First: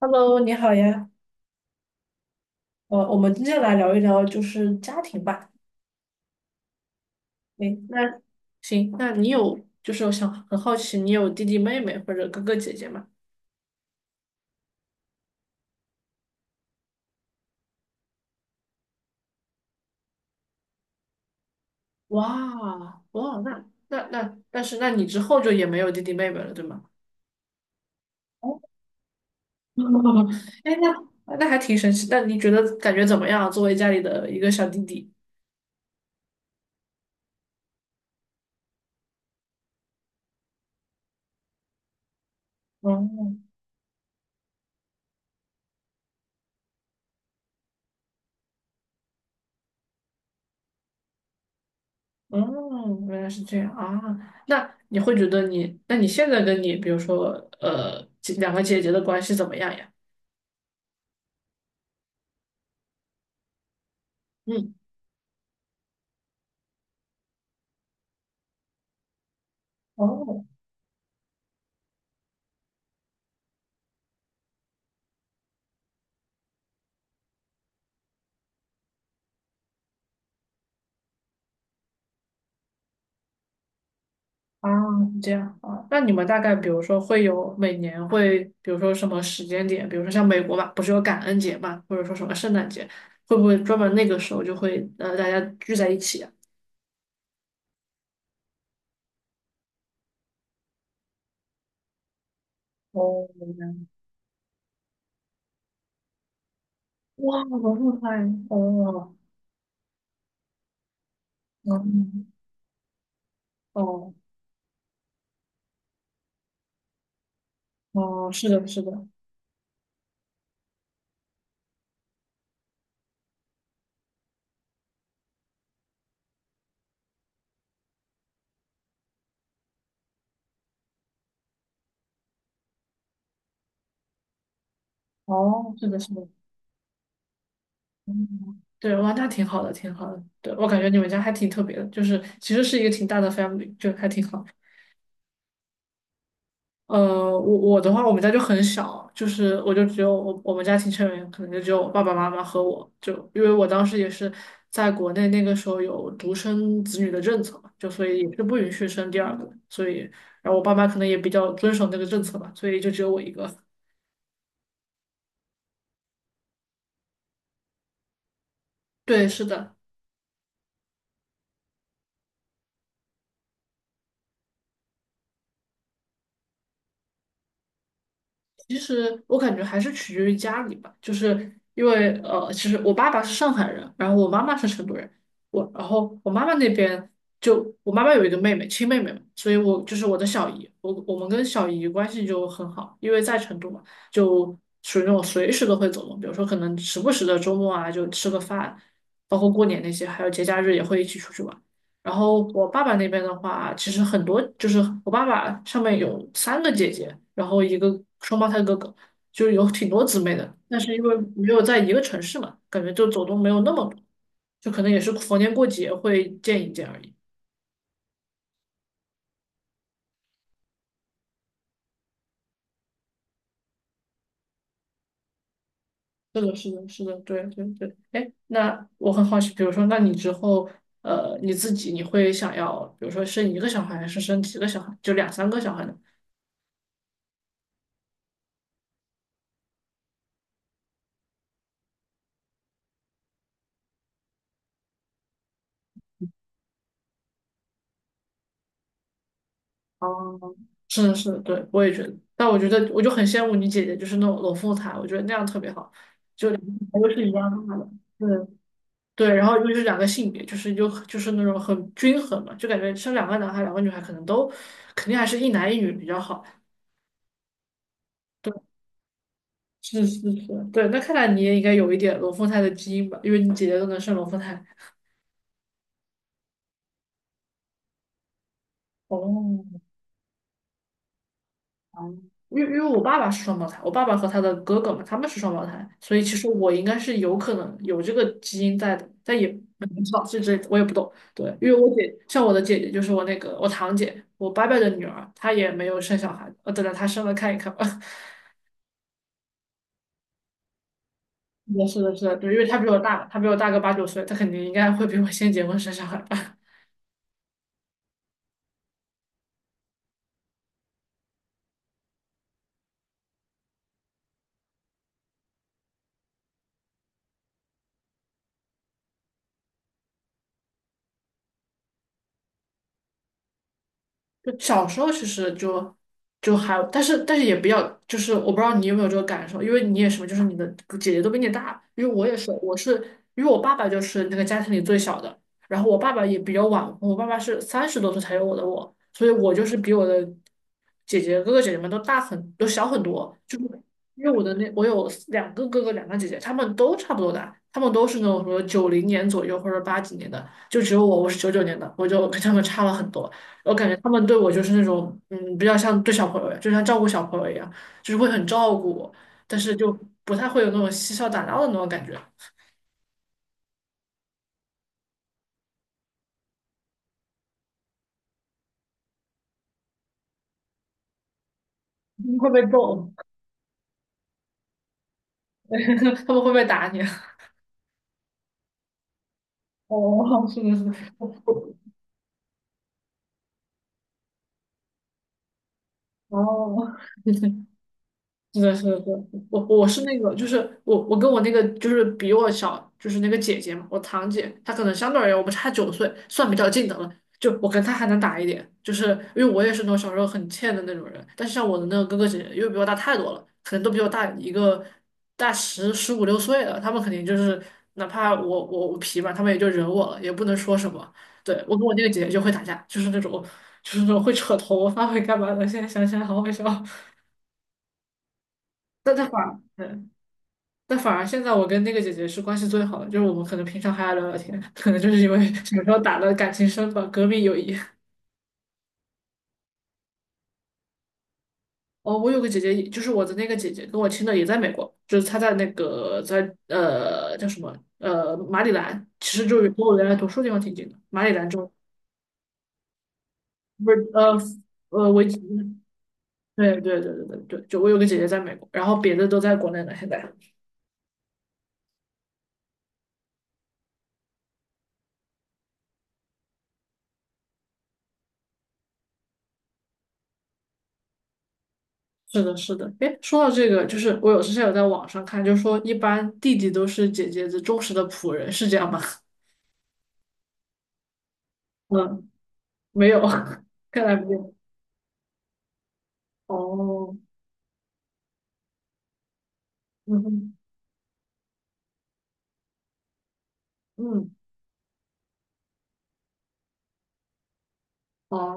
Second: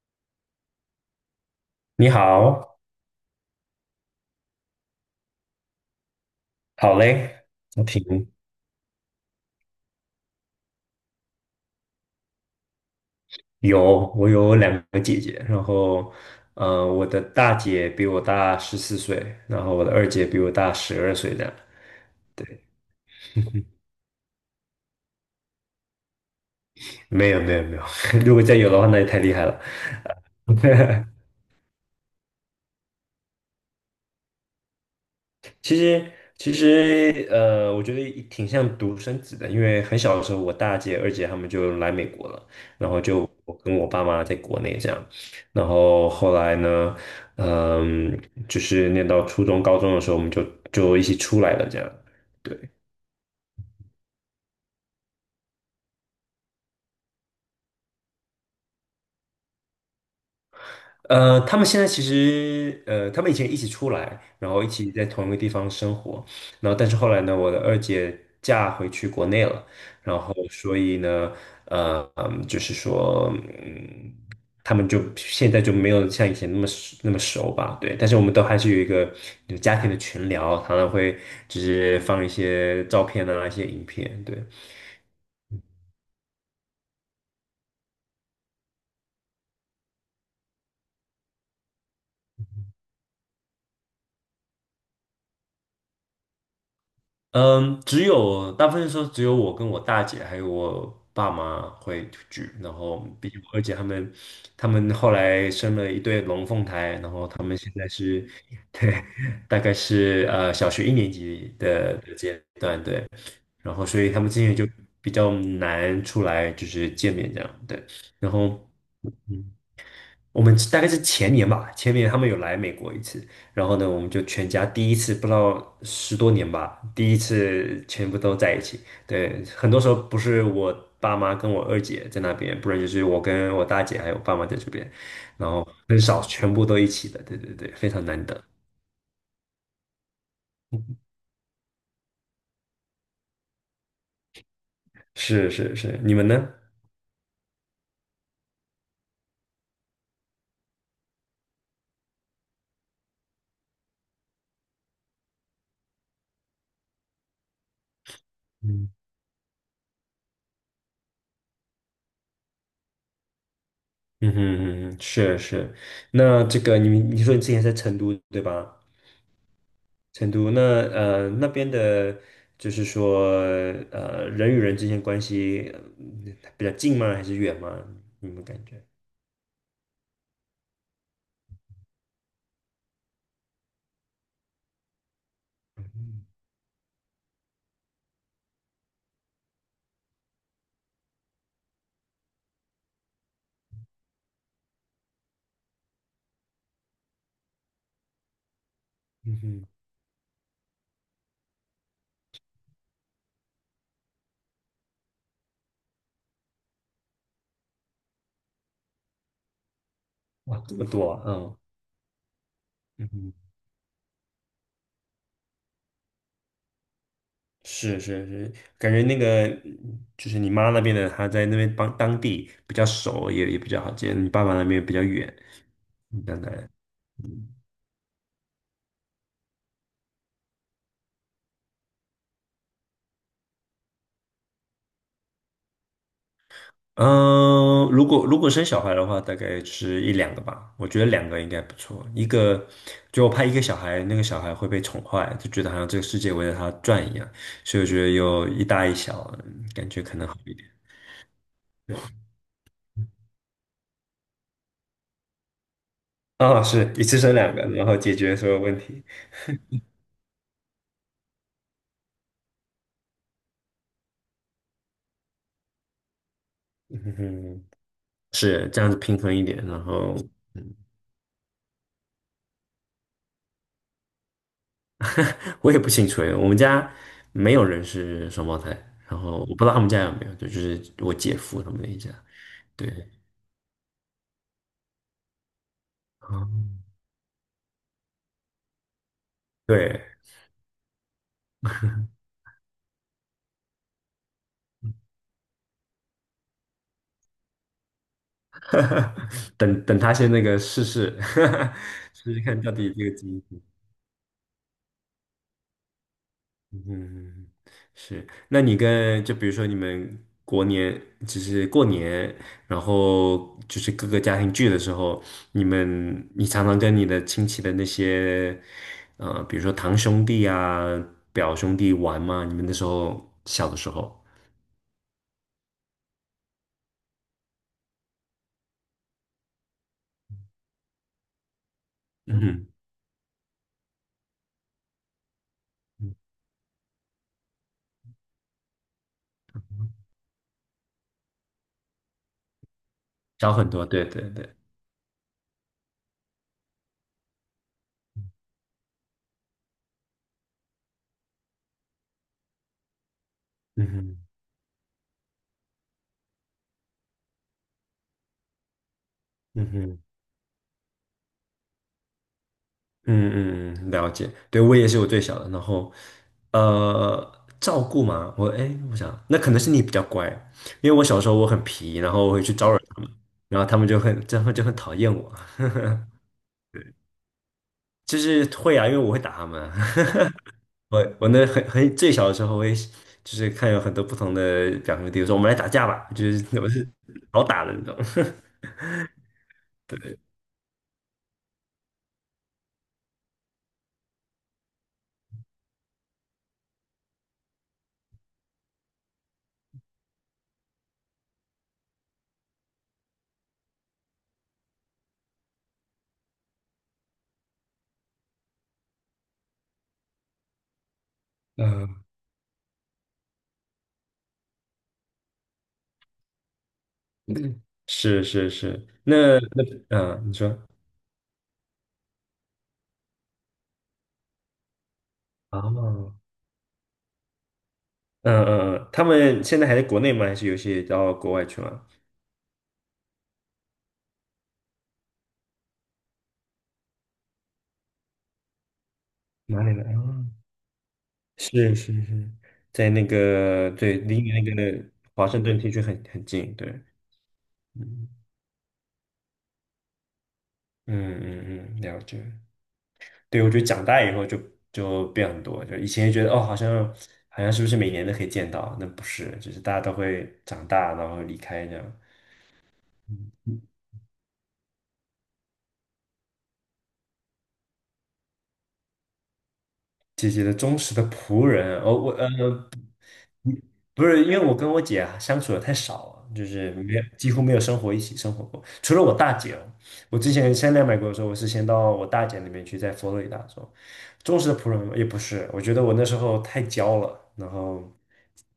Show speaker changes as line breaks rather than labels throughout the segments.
Hello，你好呀。
你好，
我们今天来聊一聊就是家庭吧。
好嘞，
诶，
我挺
那行，那你有就是我想很好奇，你有弟弟妹妹或者哥哥姐姐吗？
我有两个姐姐，然后，我的大姐比我大14岁，然后我的二姐比我大12岁，这样。对，
哇哇，那 那那，但是那你之后就也没有弟弟妹妹了，对吗？
没有没有没有，如果再
哦，
有的话，那就太厉害了。
哎，那还挺神奇。那你觉得感觉怎么样？作为家里的一个小弟弟？
其实其实，我觉得挺像独生子的，因为很小的时候，我大姐、二姐她们就来美国了，然后
哦
就我跟我爸妈在国内这样，然后后来呢，嗯，就是念到初中、高中的时候，我们就一起出来了这样，
哦，
对。
原来是这样啊。那你会觉得你，那你现在跟你比如说两个姐姐的关系怎么样呀？
他们现在其实，他们以前一起出来，然后一
嗯。
起在同一个地方生活，然后但是后来呢，我的二姐嫁回去国内了，然后
哦，
所以呢，就是说，嗯，他们就现在就没有像以前那么熟那么熟吧，对，但是我们都还是有一个有家庭的群聊，常常会就是放一些照片啊，一些影片，对，
啊，这样啊，那你们大概比如说会有每年会，比如说什么时间点，比如说像美国吧，不是有感恩节嘛，或者说什么圣诞节，会不会专门那个时候就会大家聚在一起啊？
嗯，大部分时候只有我跟我大姐还有我爸妈会聚，然后
哦，
毕竟
明
我二姐他
白。
们，他们后来生了一对龙凤胎，然后
哇，
他们现
我这
在
么快。
是，对，
哦，
大概是小学1年级的
嗯，
阶段，对，然后所以
哦，
他们之前就比较难出来就是见面这样，对，然
哦，是
后。
的，是的，
嗯。我们大概是前年吧，前年他们有来美国一次，然后呢，我们就全家第一次，不知道10多年吧，第一次全部都在一起。对，很多时候不是我爸妈跟我二姐在那边，不然就是我跟我大姐还有爸妈在这边，然后
哦，是的，
很
是
少
的，
全部都一起的。对对对，非常难得。
嗯，对，哇，那挺好的，挺好的。对，我感觉你们家还挺特别的，就是其实是一个挺大的 family，就还挺好。
是是是，你们呢？
呃，我的话，我们家就很小，就是我就只有我我们家庭成员可能就只有我爸爸妈妈和我，就因为我当时也是在国内那个时候有独生子女的政策嘛，就所以也是不允许
嗯
生第二个，所以然后我爸妈可能也比较遵守那个政策吧，所以就只有我一个。
嗯哼嗯哼，是是。那这个你说你之前在成都对吧？
对，是的。
成都那边的，就是说人与人之间关系比较近吗？还是远吗？你们感
其
觉？
实我感觉还是取决于家里吧，就是因为其实我爸爸是上海人，然后我妈妈是成都人，我然后我妈妈那边就我妈妈有一个妹妹，亲妹妹嘛，所以我就是我的小姨，我们跟小姨关系就很好，因为在成都嘛，就属于那种随时都会走动，比如说可能时不时的周末啊就吃个饭，包
嗯
括过
哼，
年那些，还有节假日也会一起出去玩。然后我爸爸那边的话，其实很多就是我爸爸上面有三个姐姐，然后一个双胞胎哥哥，就有挺多姊妹的。
哇，这
但
么
是因
多
为
啊，
没
嗯
有在一个城市嘛，感觉就
嗯
走
哼，
动没有那么多，就可能也是逢年过节会见一见而已。
是是是，感觉那个就是你妈那边的，她在那边帮当地比较熟，也比较好接，你爸爸那边比较远，当
是的，是
然。
的，是的，对对对。哎，那我很好奇，比如说，那你之后，你自己你会想要，比如说生一个小孩，还是生几个小孩，就两三个小孩呢？
嗯，如果生小孩的话，大概是一两个吧。我觉得两个应该不错。就我怕一个小孩，那个小孩会被宠坏，就觉得好像这个世界围着他转一样。所以我觉得有一大一小，感觉可能好
哦，
一点。
是是，对，我也觉得。但我觉得，我就很羡慕你姐姐，就是那种龙凤胎，我觉得那样特别好，
哦，是一
都
次
是一
生
样
两个，
大
然
的。
后解
对
决所有问题。
对，然后又是两个性别，就是那种很均衡嘛，就感觉生两个男孩、两个女孩，可能都肯定还是一男一女比较好。
嗯哼，是这样子平衡一点。然
是
后
是是，对。那看来你也应该有一点龙凤胎的基因吧，因为你姐姐都能生龙凤胎。
我也不清楚诶，我们家没有人是双胞胎，然后我不知道他
哦，
们家有没有，就是我姐夫他们那一家。
嗯。因为
对，
我爸爸是双胞胎，我爸爸和他的哥哥嘛，他们是双胞胎，所以其实我应
哦
该是有可能有这个基因在的，但也不知
对。
道，这我也不懂。对，因为我姐像我的姐姐，就是我那个我堂姐，我伯伯的女儿，她也没有生小孩，等着她生了看一看吧。
等等他先那个试试，
是的，是的，是
试
的，
试
对，因
看
为
到
她比
底
我
这个
大，
基
她
因。
比我大个8、9岁，她肯定应该会比我先结婚生小孩吧。
嗯，是。那你跟比如说你们过年，就是过年，然后就是各个家庭聚的时候，你常常跟你的亲戚的那些，比如说堂兄弟啊、表兄弟玩吗？你们那时候小的时候，
就小时候其实就还，但是也比较，就是我不知道你有没有这个感受，因为你也是嘛，就是你的姐姐都比你大，因为我也
嗯
是，
哼，
我是因为我爸爸就是那个家庭里最小的，然后我爸爸也比较晚婚。我爸爸是30多岁才有我，所以我就是比我的哥哥姐姐们都小很多，
小
就是
很多，对对
因为我
对，
的那我有两个哥哥两个姐姐，他们都差不多大，他们都是那种什么90年左右或者80几年的，就只有我是99年的，我就跟他们差了很多。我
嗯
感觉他
哼，
们对我就是那种，嗯，比较像对小朋友，就像照顾小朋友一样，就是会很照顾我，但
嗯
是就
哼。
不太会有那种嬉笑打闹的那种感觉。
嗯嗯，了解。对，我也是我最小的，然后照顾嘛，哎，我想那可能是你比较乖，因为我小时候我很皮，然后我
你
会
会
去
被
招惹他
揍，
们，然后他们就很讨厌我，
他们会不会打你？
就是会啊，因为我会打他们。
哦，是 的，是的。
我那很最小的时候，我也是就是看有很多不同的表兄弟，我说我们来打架吧，就是我是
哦，
好打的 那种。
是的，是的，对，我我 是那
对，
个，就是我跟我那个就是比我小，就是那个姐姐嘛，我堂姐，她可能相对而言我们差九岁，算比较近的了。就我跟她还能打一点，就是因为我也是那种小时候很欠的那种人，但是像我的那个哥哥姐姐，因为比我大太多了，可能都比我大一个大十五六岁了，他们肯定就是哪怕我皮吧，他们也就忍我了，也不能说什么。对，我跟我那
嗯，
个姐姐就会打架，就是那种就是那种会扯头发会干嘛的，现在想起来好好笑，
是是是，
但她反。
嗯，你说
但反而现在我跟那个姐姐是关系最好的，就是我们可能平常还要聊聊天，可能就是因为小时候打
啊。
的感情深吧，革命友谊。
嗯嗯嗯，他们现在还在国内吗？还是有些到国外去了？
哦，我有个姐姐，就是我的那个姐姐，跟我亲的也在美国，就是她在那个在叫什么马里兰，其实就
哪
是
里
跟
来？
我原来
哦
读书地方挺近的，马里兰州。
是是是，在那个
不
对，
是
离你
呃
那个
呃维
华
吉
盛顿地区很近，
对
对，
对对对对对，就我有个
嗯
姐姐在美国，然后别的都在国内呢，现在。
嗯嗯嗯，了解。对，我觉得长大以后就变很多，就以前觉得哦，好像是不是每年都可以见到？那不是，就是大家都会长大，然后离开这样。
是的，是的。哎，说到这个，就是我有之前有在网上看，就说一般弟弟都是姐姐的忠实的仆人，是这样吗？
姐姐的忠实的仆人，哦，
嗯，没有。看
不
来
是因
没
为
有。
我跟我姐啊相处的太少了，就是没有
哦，
几乎没有一起生活过，除了我大姐哦。我
嗯
之前
哼
先来美国的时候，我是先到我大姐那边去，在佛罗里达州。
嗯，
忠实的仆人也不是，我觉得我那时候太娇了，然后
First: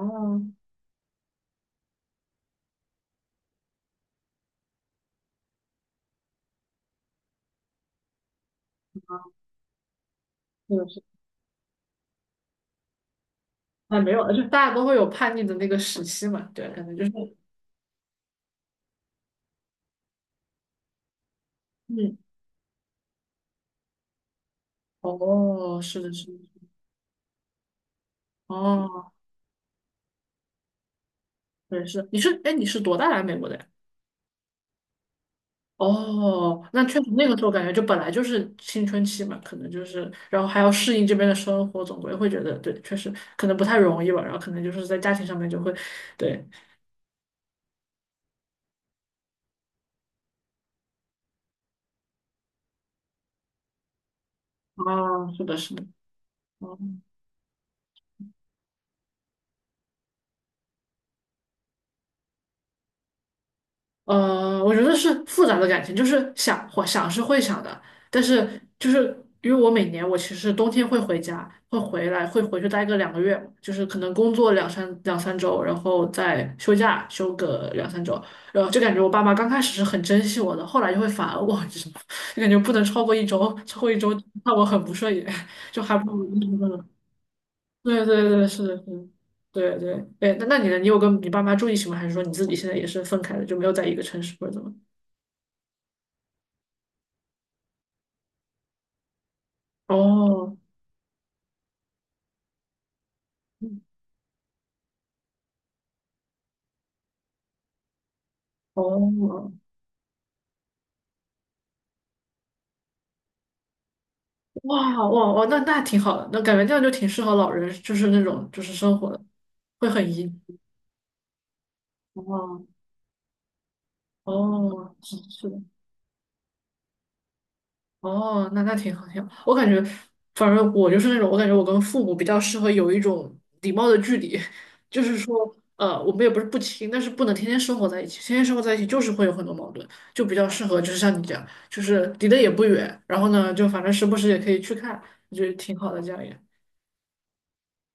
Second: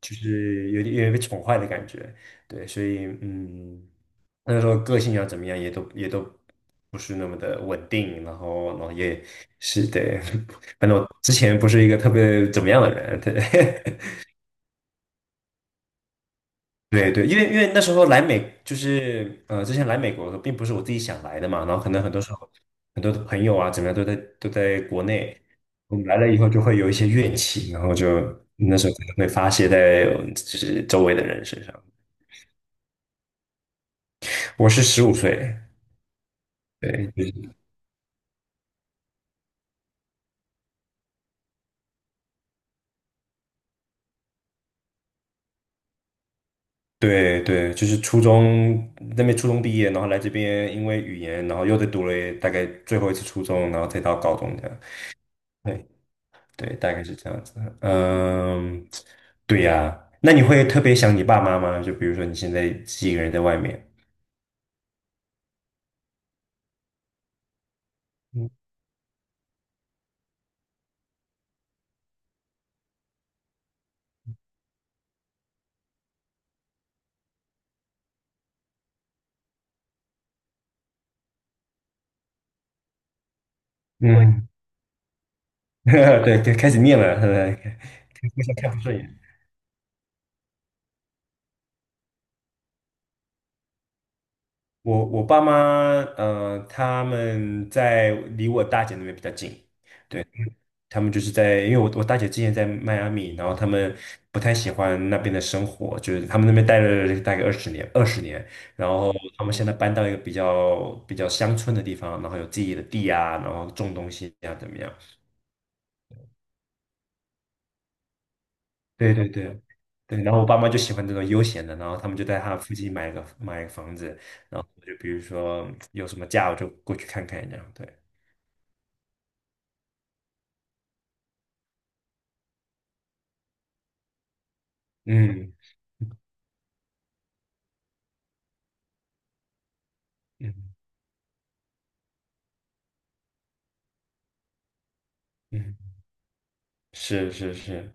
就是有点被宠坏的感觉，对，所以那时候个性要怎么样也都不是那么的稳定，然后也是对，
是 的，
反正
是的。
我之前不是一个特别怎么样的人，对。
哎，没有了，就大家都会有叛逆的那个时期嘛，对，可能就是，
对对，因为那时候来美就是之前来美国的时候并不是我自己想来的嘛，然后可能很
嗯，
多时候很多的朋友啊，怎么样都在国内，
哦，
我
是
们
的，
来
是
了以
的，
后就会有一些怨气，然后就那时候可
哦，
能会发泄在就是周围的人身上。
对，是的你是。哎，你是多大来美国的呀？
我是15岁，
哦，那确实
对，就
那个时候
是
感觉就本来就是青春期嘛，可能就是，然后还要适应这边的生活，总归会觉得对，确实可能不太容易吧，然后可能就是在家庭上面就会，对，
对对，就是那边初中毕业，然后来这边因为语言，然后又再读了大概最后一次初中，然后再到高中这样。
哦，是的，是的，
对对，
哦。
大概是这样子。嗯，对呀，那你会特别想你爸妈吗？就比如说你现在自己一个人在外面，
我觉得是复杂的感情，就是想会想是会想的，但
嗯，
是就是因为我每年我其实冬天会回家，会回来，会回去待个2个月，就是可能工作两三周，然后再休假休个两三周，然后就感觉我爸妈刚开始是很珍惜我的，后来就会反而我，就是就感觉不能超过一周，超过一周
嗯
看我很不顺眼，就还不 如一
对，对，
周
开始
了。
念了，
对对
互
对，
相
是
看
的，
不
是
顺
的，
眼。
对对。哎，那你呢？你有跟你爸妈住一起吗？还是说你自己现在也是分开的，就没有在一个城市或者怎么？
我爸妈，他们在离我大姐那边比较近，
哦，
他们就是在，因为我大姐之前在迈阿密，然后他们不太喜欢那边的生活，就是他们那边待了大概二十年，二十年，然后他
哦，
们现在搬到一个比较乡村的地方，然后有自己的地啊，然后种东西啊，怎么样？
哇哇哇，那挺好的，那感觉这样就挺适合老人，就是那种就是生活
对
的，
对对
会很
对，
宜
然后我爸
居。
妈就喜欢这种悠闲的，然后他们就在他
哦
附近买个房子，然后我
哦，
就比
是
如
是的，
说有什么假我就过去看看这样，对，
哦，那挺好挺好。我感觉，反正我就是那种，我感觉我跟父母比较适合有一种礼貌的距离，就是说，
嗯
我们也不是不亲，但是不能天天生活在一起，天天生活在一起就是会有很多矛盾，就比较适
嗯
合就是像你这样，就是离得也不远，然后呢，就反正时不时也可以去看，我觉得
嗯。
挺好的这样。也。
是是是，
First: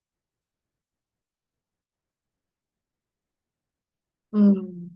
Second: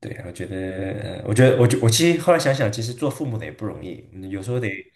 对，我觉得，我觉得，我其实后来想想，其实做父母的也不容易，有时候得，
嗯，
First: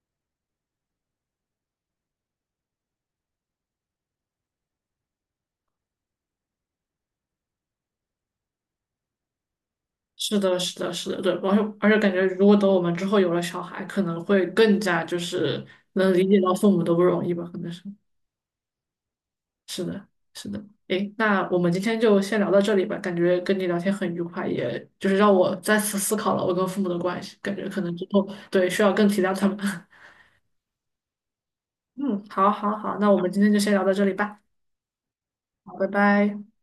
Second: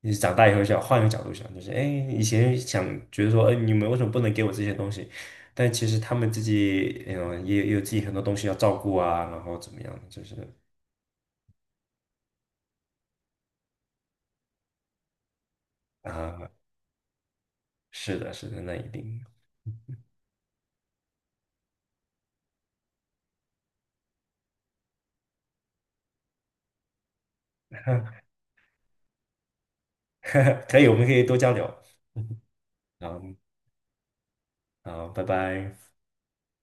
你长大以后想换一个角度想，就是哎，以前想觉得说，哎，你们为什么不能给我这些东西？但其实他们自己，也有自己很多东西要照顾啊，然后怎么样，就是
是的，是的，是的，对，而且感觉，如果等我们之后有了小孩，可能会更加就是能理解
啊，
到父母的不容易吧，可能是，
是的，是的，那一定，
是的，是的。诶，那我们今天就先聊到这里吧，感觉跟你聊天很愉快，也就是让我再次思考了我跟父母的关系，感觉可能之后对需要更体谅他们。
可以，我们可以多交流，
嗯，好，好，好，那
然
我
后，
们今天就先聊到这里吧，
然后，拜
好，
拜。
拜拜。